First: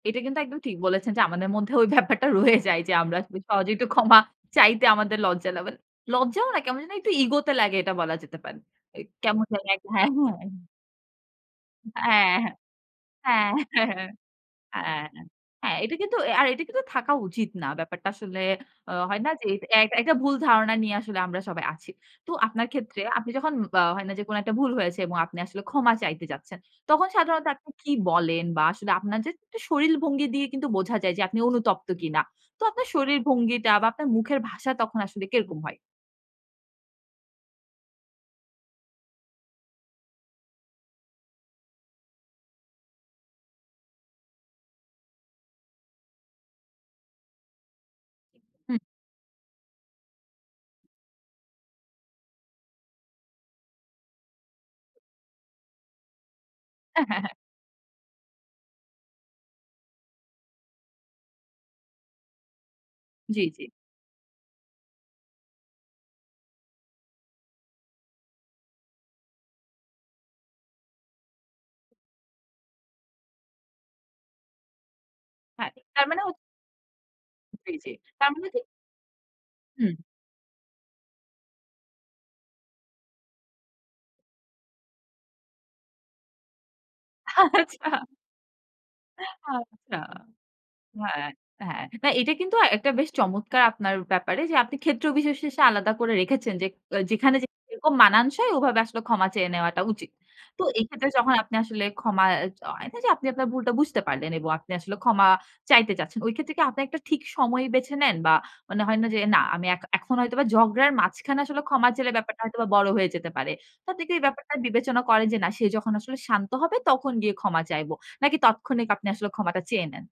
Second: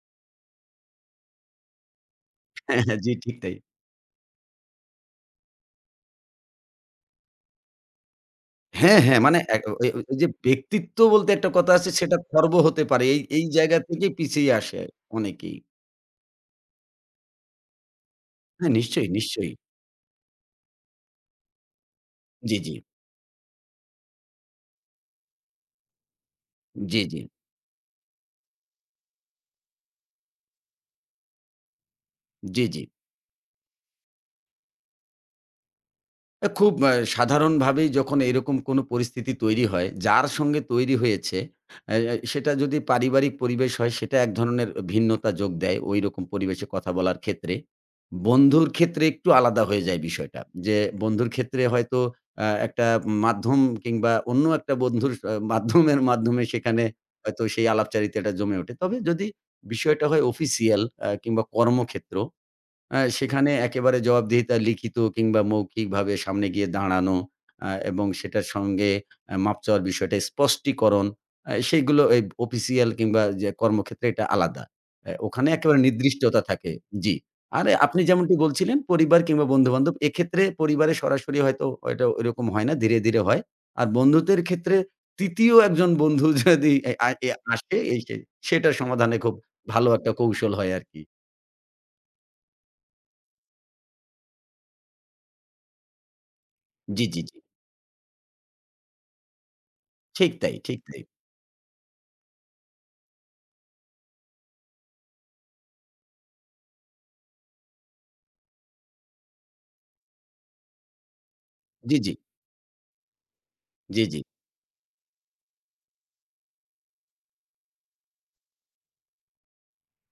এটা কিন্তু একদম ঠিক বলেছেন যে, আমাদের মধ্যে ওই ব্যাপারটা রয়ে যায় হ্যাঁ, যে, হ্যাঁ। জি, আমরা ঠিক আসলে তাই। সহজেই একটু ক্ষমা চাইতে আমাদের লজ্জা লাগে। লজ্জাও না, কেমন যেন একটু ইগোতে লাগে, এটা বলা যেতে পারে। হ্যাঁ, অ্যা হ্যাঁ মানে কেমন এক জানি ঐ ঐ একটা হ্যাঁ, ঐযে হ্যাঁ, হ্যাঁ। ব্যক্তিত্ব বলতে একটা কথা আছে, সেটা অ্যা খর্ব হতে পারে। এই, এই হ্যাঁ। জায়গা থেকেই হ্যাঁ। পিছিয়ে আসে অনেকেই। হ্যাঁ, এটা কিন্তু অ্যা আর এটা কিন্তু থাকা উচিত না। ব্যাপারটা আসলে হ্যাঁ, আ নিশ্চয়ই, হয় না যে, নিশ্চয়ই। এক একটা ভুল ধারণা নিয়ে আসলে আমরা সবাই আছি। তো জি, আপনার জি। ক্ষেত্রে, আপনি যখন বা হয় না যে কোনো একটা ভুল হয়েছে এবং আপনি আসলে ক্ষমা চাইতে যাচ্ছেন, জি, তখন জি। সাধারণত আপনি কি বলেন বা আসলে আপনার যে একটু শরীর ভঙ্গি দিয়ে কিন্তু বোঝা যায় যে, আপনি অনুতপ্ত কিনা? তো জি, জি। আপনার শরীর ভঙ্গিটা বা আপনার মুখের ভাষা তখন আসলে কিরকম হয়? অ্যা খুব আ সাধারণভাবেই যখন এরকম কোন পরিস্থিতি তৈরি হয়, যার সঙ্গে তৈরি হয়েছে আ আ সেটা যদি পারিবারিক পরিবেশ হয়, সেটা এক ধরণের অ ভিন্নতা যোগ দেয়। ঐরকম পরিবেশে কথা বলার ক্ষেত্রে। বন্ধুর হু। ক্ষেত্রে একটু আলাদা হয়ে যায় বিষয়টা। যে বন্ধুর ক্ষেত্রে হয়তো আ একটা মাধ্যম কিংবা অন্য একটা বন্ধুর স মাধ্যমের মাধ্যমে সেখানে হয়তো সেই আলাপচারিতাটা জমে ওঠে। তবে যদি বিষয়টা হয় অফিসিয়াল, অ্যা কিংবা কর্মক্ষেত্র, আ জি, সেখানে জি। একেবারে জবাবদিহিতা লিখিত কিংবা মৌখিকভাবে, সামনে গিয়ে দাঁড়ানো, আ এবং সেটার সঙ্গে অ্যা মাফ চাওয়ার বিষয়টা, স্পষ্টীকরণ আ সেইগুলো এই অফিসিয়াল কিংবা যে কর্মক্ষেত্রে এটা আলাদা। অ্যা ওখানে হ্যাঁ, একেবারে তার মানে হ নির্দিষ্টতা থাকে, জি। আরে জি, জি, আপনি তার যেমনটি মানে, যে বলছিলেন, পরিবার কিংবা বন্ধুবান্ধব; হু। এক্ষেত্রে পরিবারে সরাসরি হয়তো, হয়তো ঐরকম হয় না, ধীরে, ধীরে হয়। আর বন্ধুদের ক্ষেত্রে ৩য় একজন বন্ধু যদি অ্যা আ অ্যা আসে, আচ্ছা। এই সেই সেটার সমাধানে খুব ভালো আচ্ছা। একটা কৌশল হয় আরকি। হ্যাঁ, হ্যাঁ। হ্যাঁ, এটা কিন্তু একটা বেশ চমৎকার আপনার ব্যাপারে যে, আপনি ক্ষেত্র বিশেষে আলাদা করে রেখেছেন। যেক অ জি, জি, জি। যেখানে যেরকম মানানসই, ওভাবে আসলে ক্ষমা চেয়ে নেওয়াটা উচিত। ঠিক তাই, তো ঠিক এই তাই। ক্ষেত্রে যখন আপনি আসলে ক্ষমা অ্যা য হয় না যে, আপনি আপনার ভুলটা বুঝতে পারলেন এবং আপনি আসলে ক্ষমা চাইতে চাচ্ছেন। ওই ক্ষেত্রে কি আপনি একটা ঠিক সময় বেছে নেন? বা মানে হয় না যে, "না আমি এখ এখন হয়তোবা ঝগড়ার মাঝখানে আসলে ক্ষমা জি, চাইলে জি। ব্যাপারটা হয়তোবা বড় হয়ে যেতে পারে।" তো জি, আপনি কি জি। এই ব্যাপারটা বিবেচনা করেন যে, "না সে যখন আসলে শান্ত হবে, তখন গিয়ে ক্ষমা চাইবো।" নাকি তাৎক্ষণিক আপনি আসলে ক্ষমাটা চেয়ে নেন?